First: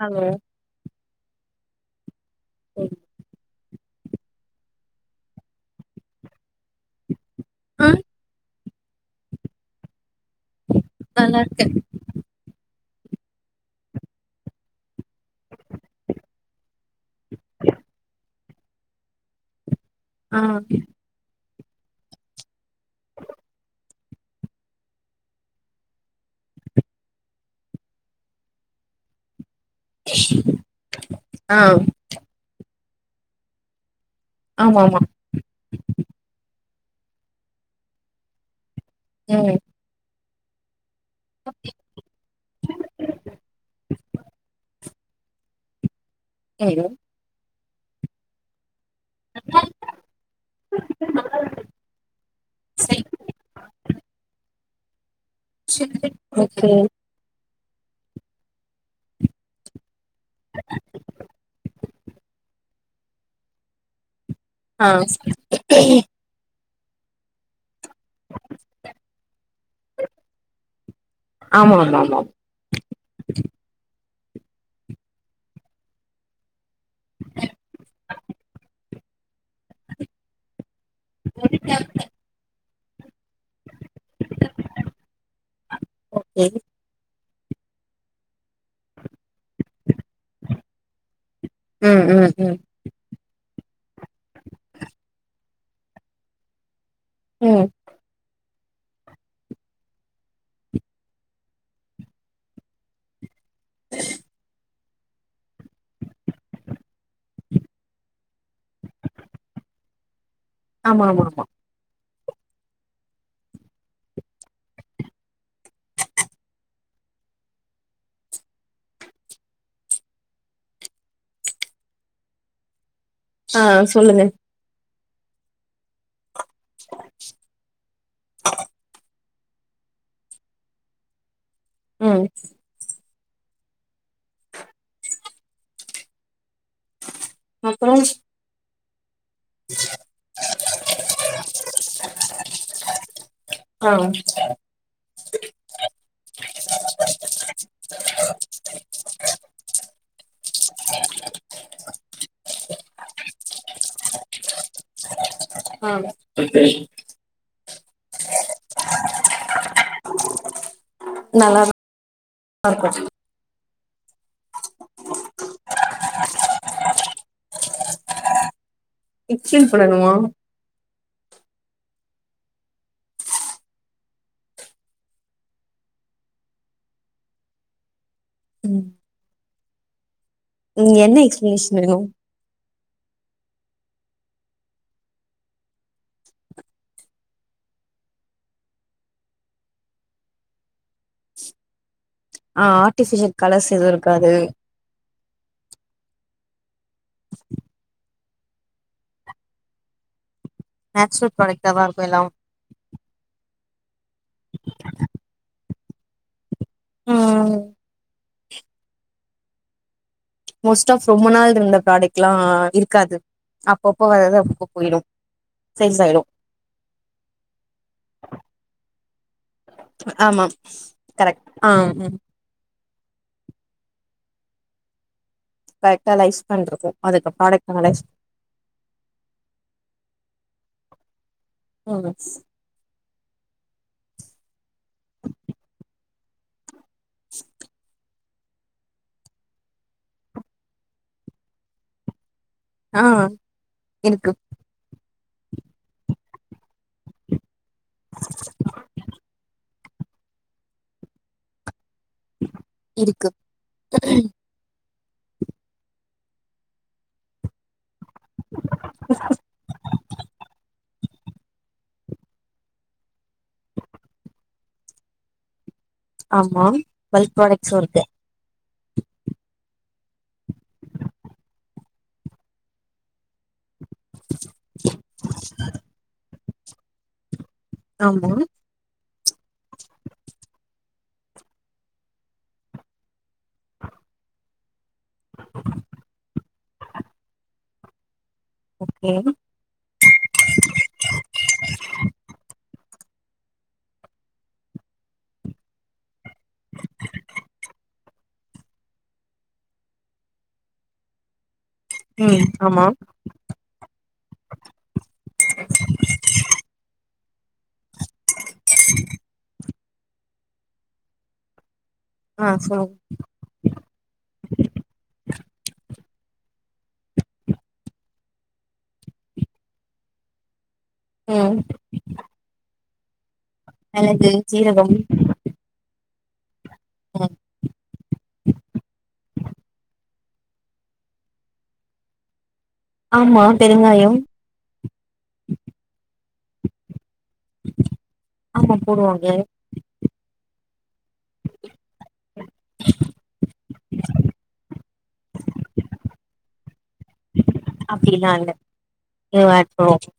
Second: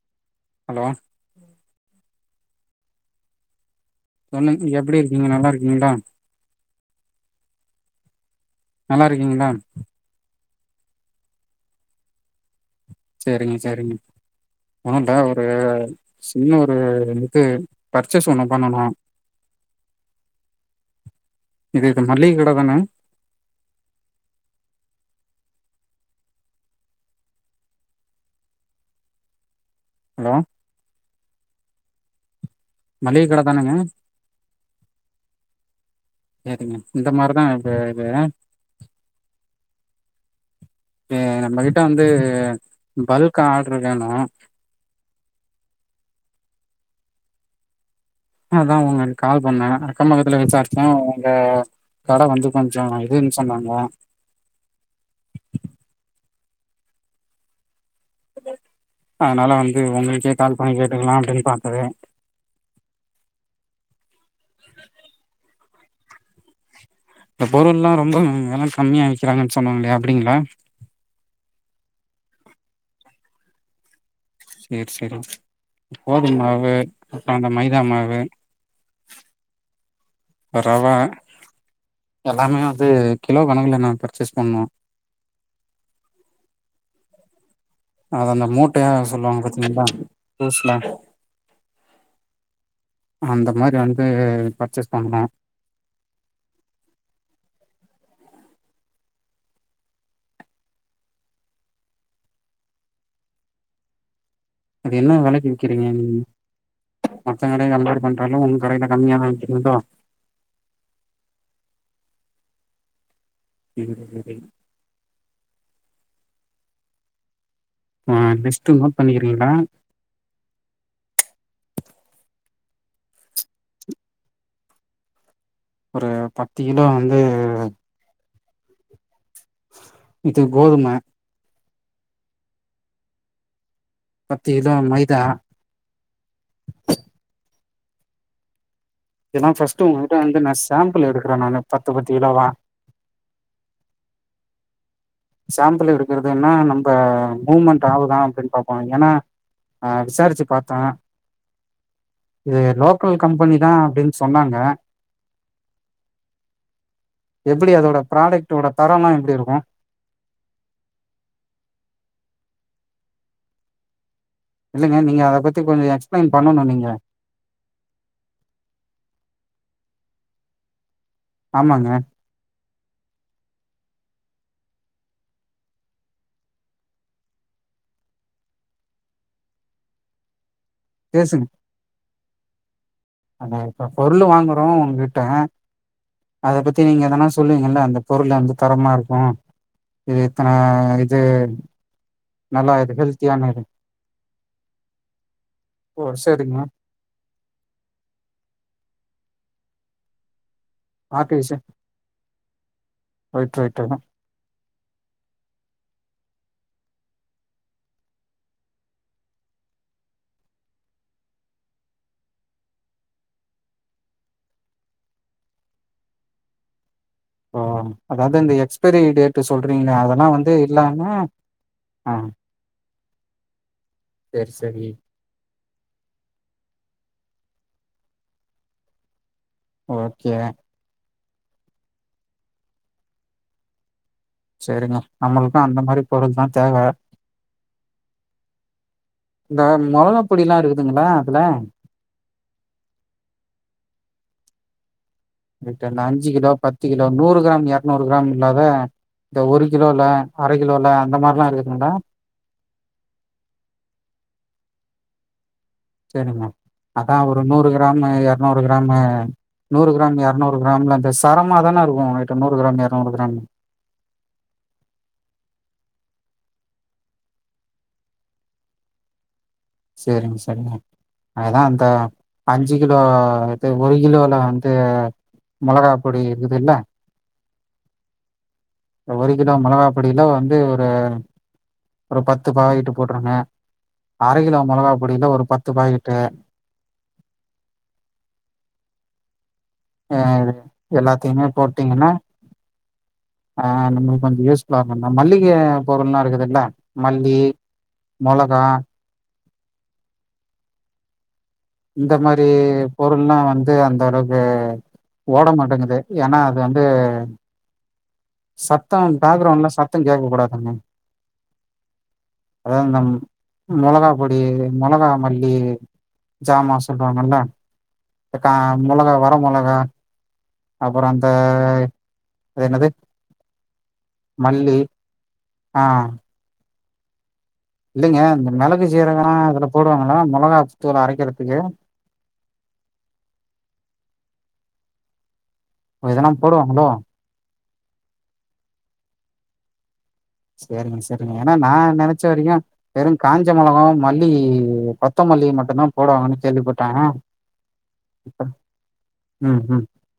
Hello hello [inaudible] சொல்லுங் எப்டி இருக்கீங்க நல்லா இருக்கீங்களா [unintelligible] நல்லா இருக்கீங்களா நல்லா இருக்கேன் சரிங்க சரிங்க ஒண்ணும் ட ஒரு சின்ன ஒ ஒரு [unintelligible] பர்ச்சேஸ் ஒன்னு பண்ணனு ஆஹ் ஓகே இது மல்லிக கட தான ஹலோ ஆஹ் மல்லிக கட தானங்க ஆமா ஆமா சரிங்க இந்த மாதிரிதான் இது இது உம் இது நம்மகிட்ட வந்து பல்க் ஆர்டரு வேணும் ஹலோ [inaudible] அதான் உங்களுக்கு கால் பண்ணேன் அக்க பக்கத்துல விசாரிச்சேன் உங்க கட வந்து கொஞ்சம் இதுன்னு சொன்னாங்க செரி ஓக்கே அதனால வந்து உங்களுக்கு கே கால் பண்ணி கேட்டுக்கலானு அப்டினு பாத்தது ஆஹ் இப்ப பொருள்ளாம் ரொம்ப வெல கம்மியா விக்கிறாங்கன்னு சொன்னாங்களே அப்டிங்களா ஆமா ஆமா ஆமா சேர் சேரி கோதும்மாவு அப்புறம் அந்த மைதா மாவு ரவ எல்லாமே து கிலோ கணக்குல நான் பர்ச்சேஸ் பண்ணோம் ஓகே அது அந்த மூட் டுக்காக சொல்லுவாங்க பாத்திங்களா லூஸ்ல ம் ம் ம் அந்த மாரி வந்து பர்ச்சேஸ் பண்ணனும் உம் அது என்ன வெலைக்கு வி்க்கிறீங்க நீங் மத்த கடைய கம்பேர் பண்றலோ உன் கடையில கம்மியாதான் விக்கிறிங்களோ ஆமா ஆமா ஆமா [inaudible] ஆ லிஸ்ட் நோட் பண்ணிக்கிறீங்களா ஆஹ் சொல்லுங்க ஒரு பத் து கிலோ வந்து இது கோதும ம் பத்து கிலோ மைதா அப்புறம் இதல்லாம் பஸ்ட்டு உங்ககிட்ட வந்து நான் சேம்பள் எடுக்கிறன் நானு பத்து பத்து கிலோவா ஆ சேம்பள் எடுக்கறதுன்னா நம்ப மூ்மெண்ட் ஆவுதான் அப்படினு பாப்போம் ஏன்னா ஆ விசாரிச்சு பாத்த இது லோக்கல் கம்பெனி தான் அப்படின்னு சொன்னாங்க ஆ எப்படி அதோட ப்ராடக்டோட தரம்லாம் எப்டி இருக்கும் நல்லா இருக்கும் இல்லைங்க நீங்க அத பத்தி கொஞ்சம் எக்ஸ்பிளைன் பண்ணணும் நீங்க எக்ஸ்பிளைன் பண்ணணுமா ஆமாங்க ம் ம் என்ன எக்ஸ்பிளனேஷன் வேணும் அட இப்ப பொருளு வாங்குறோம் உன்கிட்ட அத பத்தி நீங்க எதனா சொல்லுவீங்க இல்ல அந்த பொருள் வந்து தரமா இருக்கும் இது இத்தன இது ஆ நல்லா இது ஆர்ட்டிபிஷியல் ஹெல்த்தியானது கலர்ஸ் எதுவும் இருக்காது செரிங்க நேட்ச்ரல் ஆர்டிபிஷியல் ப்ரடக்ட்டா தான் இருக்கும் எல்லாம் [inaudible] [inaudible] ம் மோஸ்ட் ஆப் ரொம்ப நாள் இருந்த ப்ராடக்ட் எல்லாம் இருக்காது அப்பப்ப வரது அப்பப்ப போயிடும் சேல்ஸ் ஆயிடும் ஓ அதாவது இந்த எக்ஸ்பைரி டேட் சொல்றீங்களே அதெல்லாம் ஆமா வந்து இல்லாமா கரெக்ட் ஆ ம் சேரி சேரி கரெக்டா லைஸ் பண்றதூ அதுக்கப் ப்ராடக்ட்னல ஓகே [unintelligible] சேரிங்க நம்மளுக்கும் அந்த மாரி பொருள் தான் தேவை [inaudible] இந்த மொளகா பொடியல்லாம் இருக்குதுங்களா அதுல ஆ இருக்கு என்ட அந்த அஞ்சு கிலோ பத்து கிலோ நூறு கிராம் நூறுகிராம் இல்லாத இந்த ஒரு கிலோல அரை கிலோல அந்த மாரில்லாம் இருக்குதுங்களா இருக்கு செரிங்க அதான் ஒரு நூறு க கிராம் இருநூறு கிராம் நூறு கிராம் இருநூறு கிராம்ல அந்த தரமா தானருக்கு உங்கிட்ட நூறு கிராம் எர்நூறு கிராம் ஆமா வெல்த் ப்ராடக்ட்ஸு இருக்கு செரிங்க செரிங்க அதுதா அந்த அஞ்சு கிலோ ஒரு கிலோல வந்து மொளகா பொடி இதுல்ல ஆமா ஒரு கிலோ மொளகா பொடில வந்து ஒரு ஒரு பத்து பாக்கெட்டு போட்ருங்க அர கிலோ மொளகா பொடில ஒரு பத்து பாக்கெட்டு ஓகே அ எல்லாத்தியுமே போட்டீங்கன்னா அ நம்மளுக் கொஞ்சோ யூஸ்ஃபுல்லா இருக்கு அந்த மளிக பொருள்ல்லா இருக்கு ல்ல மல்லி மொளகா இந்த மாரி ம் ஆமா பொருள்ல்லா வந்து அந்த அளவுக்கு ஓட மாட்டேங்குது ஏன்னா அது வந்து சத்தோ பேக்ரவுண்ட்ல சத் த்தோ கேக்க கூடாதுங்க ஆ அதா சொல்லுங்க [unintelligible] மொளகா பொடி மொளகா மல்லி ஜாமா சொல்லுவாங்கல்ல இந்த கா மொளகா வர மொளகா அப்புறோ அந்த ம் அது என்னது மெளகு சீரகம் அ அ இல்லேங்க இந்த மெளகு சீரகல்லா அதுல போடுவாங்களா மொளகாத்தூள் அரைக்கர்துக்கு. ஆமா பெருங்காயோ இதல்லா போடுவாங்களோ ஆமா போடுவாங்க. செரிங்க [unintelligible] தெரிலிங்க ஏன்னா நா நெனச்ச வரிக்கு வெறு காஞ்ச மெளாகாவு மல்லி கொத்தமல்லி மட்டுந்தா போடுவாங்கன்னு கேள்விப்பட்டே அப்டிலா இப்ப இல்ல இதுவா ம் ம். இருக்கனு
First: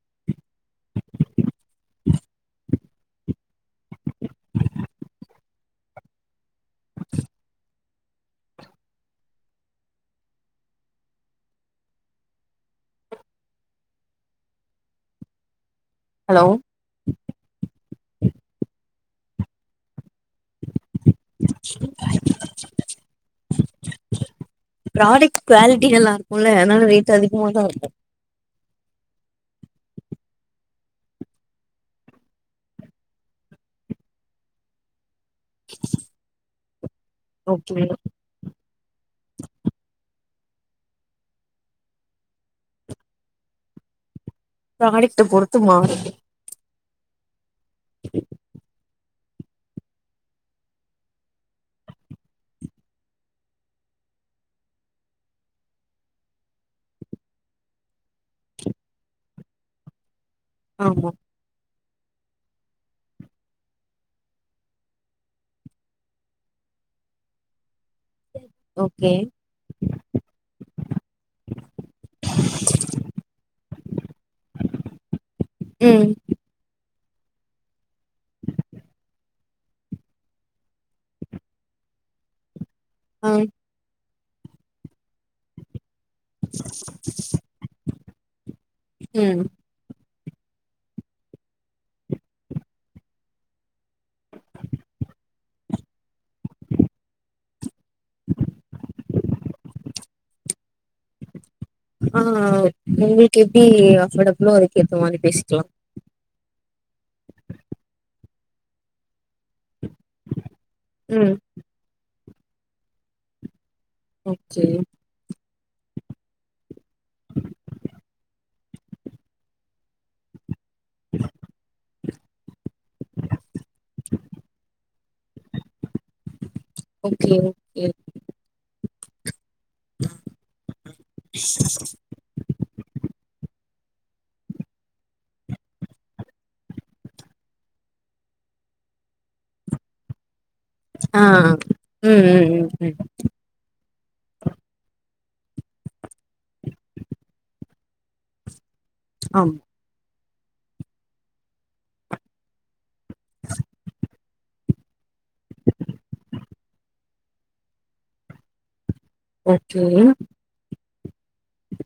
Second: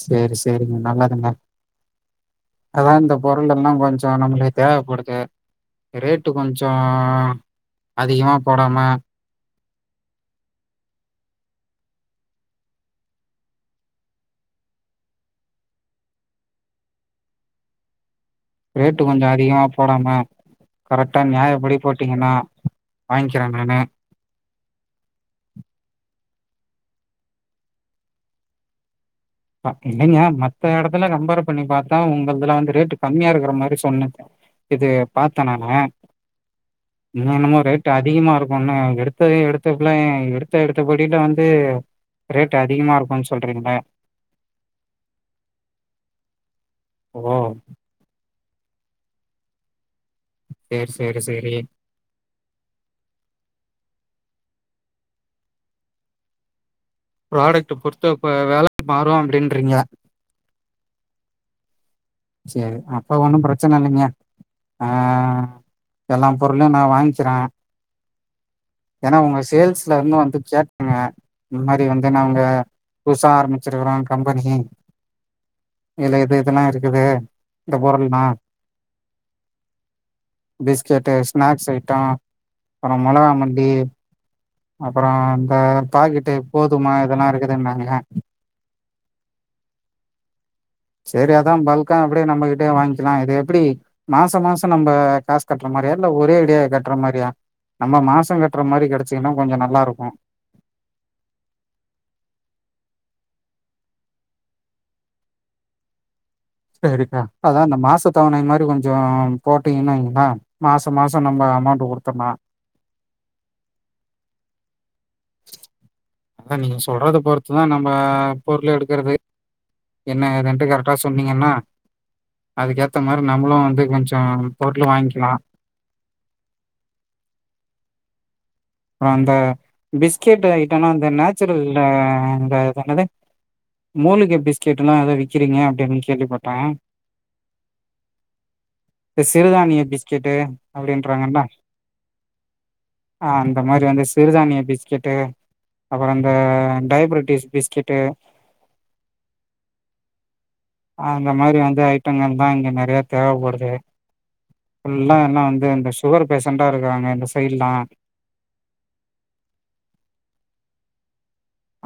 சேரி சே சேரிங்க நல்லதுங்க. அதான்ந்த போ [unintelligible] எல்லா கொஞ்சோ நம்ளுக்கு தேவப்படுது. ரேட்டு கொஞ்ச அதிகமா போடாம ஹலோ ரேட்டு கொஞ்சோ அதிகமா போடாம கரெக்டா நியாயப்படி போட்டீங்கன்னா வாங்க்கிறே நானு. குல அத்னால ரேட்டு அதிகமாதா இருக்கு இல்லங்க மத்த எடத்துல கம்பேர் பண்ணி பாத்தா உங்கள்துல வந்து ரேட்டு கம்மியா இருக்கற மாரி சொன்னது இது பாத்த நானு. இங்க என்னமோ ஓகே ரேட் அதிகமா இருக்குன்னு எடுத்ததே எடுத்தக்ல்லாம் எடுத் எடுத்தா எடுத்தபடியில வந்து ரேட் அதிகமா இருக்குன்னு சொல்றீங்கள ப்ராடக்ட்ட பொறுத்து மாறும். ஓ [inaudible] சேரி சேரி சேரி ப்ராடக்ட்ட பொறுத்து அப்ப வேல மாறும் அப்டின்றீங்க. ஆமா சரி அப்ப ஒண்ணும் பிரச்சனை இல்லைங்க ஆஹ் எல்லாப் பொருளையு நா வாங்கிகறே ஓகே ஏன்னா உங்க சேல்ஸ்ல இருந்து வந்து கேட்டங்க இந்த மாரி வந்து நாங்க புதுசா ஆரம்பிச்சிருக்கறோ கம்பெனி ம் இல்ல இது இதல்லா இருக் இது இந்த பொருள்னா பிஸ்கெட்டு ஸ்நாக்ஸ் ஐட்டோ அப்புறம் மொளகா ஆ மல்லி அப்புற இந்த பாக்கிட்டு போதுமா இதெல்லா இருக்குதுன்னாங்க. உம் சேரி அதான் பல்கா அப்படியே நம்மகிட்டயே வாங்க்கிலாம் இது எப்படி மாச மாசம் நம்ப காசு கட்ற மாரியா இல்ல ஒரே அடியா கட்ற மாரியா நம்ம மாச கட்ற மாரி கெடச்சீங்கன்னா கொஞ்ச நல்லா இருக்கு ஆ உங்களுக்கு எப்டி அஃபர்டபுளோ அதுக்கேத்த மாரி பேசிக்கலா சரிக்கா அதான் அந்த மாச தவணை மாரி கொஞ்சம் போட் அப்டி இல்லிங்ளா மாச மாசம் ம் நம்ப அமௌண்ட்டு குடுத்தர்னொ ஒக்கே அதா நீங்க சொல்றத பொறுத்துதா நம்ம பொருள் எடுக்குறது என்ன ஏதுன்ட்டு கரட் டா சொன்னீங்கன்னா அதுக்கேத்த மாரி நம்ளு வந்து கொஞ்சோ பொருளு வாங்கி நா ஓகே ஓகே அந்த பிஸ்கட் ஐட்டனா அந்த நேச்சுரல்ல இந்த என்னது மூலிகை பிஸ்கெட்டுனா அதா விக்கிறீங்க அப்டின் கேள்விபட்ட இது சிறுதானிய பிஸ்கெட்டு ஆ அப்டின்றாங்கல்ல ம் ம் ம் ம் ஆ அந்த மாரி வந்து சிறுதானிய பிஸ்கெட்டு அப்றோ இந்த டயப்ரட்டிஸ் பிஸ்கெட்டு் ஆம் அந்த மாரி வந்து ஐட்டங்கள் தா இங்க நறையா தேவபடுது ஃபுல்லா எல்லா வந்து இந்த சுகர் பேஷண்டா இருக்காங்க இந்த சைட்லா ஓக்கே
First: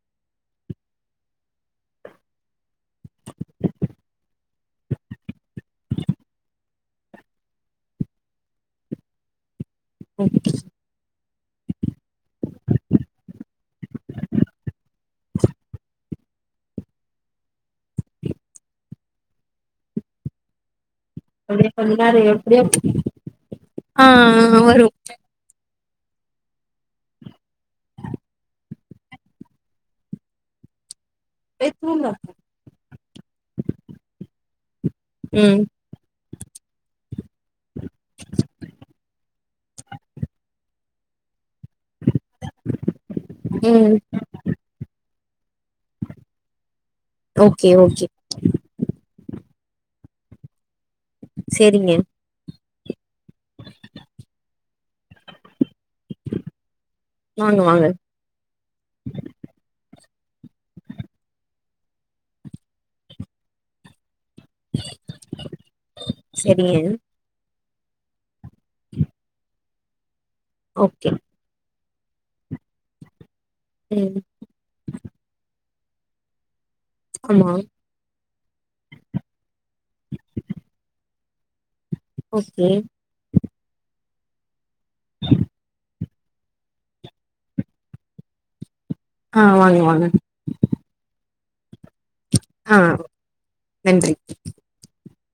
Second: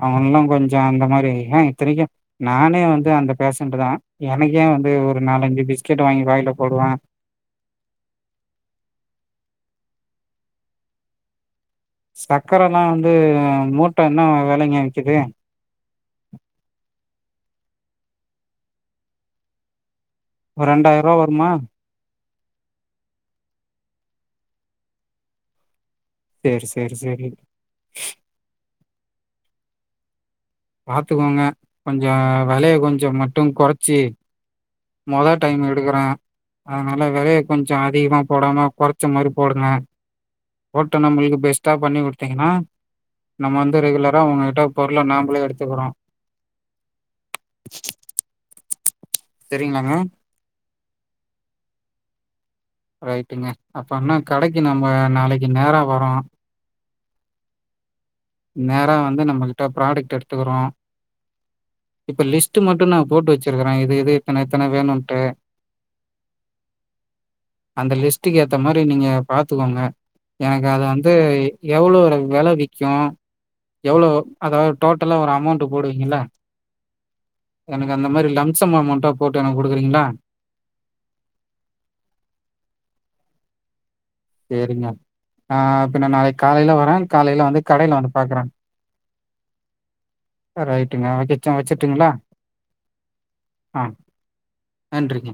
அவன்ல்லா கொஞ்சோ அந்த மாரி ஏன் இத்தனைக்கு நானே வந்து அந்த பேசன்ட் தா எனக்கே வந்து ஒரு நாலஞ்சு பிஸ்கட் வாங்கி வாயில போடுவ சக்கரலா வந்து மூட்ட என்ன வெலைங்க விக்குது ஒரண்டா [unintelligible] [unintelligible] ஆ ஆ ஆ வரு சேர் சேர் சேரி பாத்துக்கோங்க கொஞ்ச வலைய கொஞ்சோ மட்டு கொறச்சி மொத டைம் ம் எடுகுற அதனால வெலைய கொஞ்சோ அதிகமா போடாம கொறச்ச மாரி போடுங்க ஓட்டனங்ளுக்கு பேஸ் த பண்ணி குடுத்தீங்கனா நம்ம வந்து ம் ரெகுலரா அவ்ககிட்ட பொருள நாமளே எடுதுகுறோ ஓகே ஓகே தெரிங்ளாங்க செரிங்க ரைட்டுங்க அப்ப அண்ன கடைக்கு நம்ம நாளைக்கு நெரா வரோ வாங்க வாங்க றோ இப்ப லிஸ்ட்டு மட்டு நா போட்டு வச்சிருக்குற இது இது இத்தன இத்தன வேணுட்டு செரிங்க அந்த லிஸ் ட்டுக்கு ஏத்த மாரி நீங்க பாத்துகோங்க எனக்கு அது ஓகே வந்து எவ்ளோ வெல விக்கு எவ்ளோ ம் அதாது டோடலா ஒரு அமௌண்ட் டு போடுவீங்கில ஆமா எனக்கு அந்த மாரில்லங் [unintelligible] அமௌண்டா போட்டு எனக் குடுக்குறீங்ளா ஓகே சேரிங்க ஆ பின நாளைக் காலைல வரன் காலைல வந்து கடைல வந்து பாக்குற ஆ வாங்க வாங்க ரைட்டுங்க அடி [unintelligible] டுங்களா ஆ ஆ நன்றி நன்றிங்க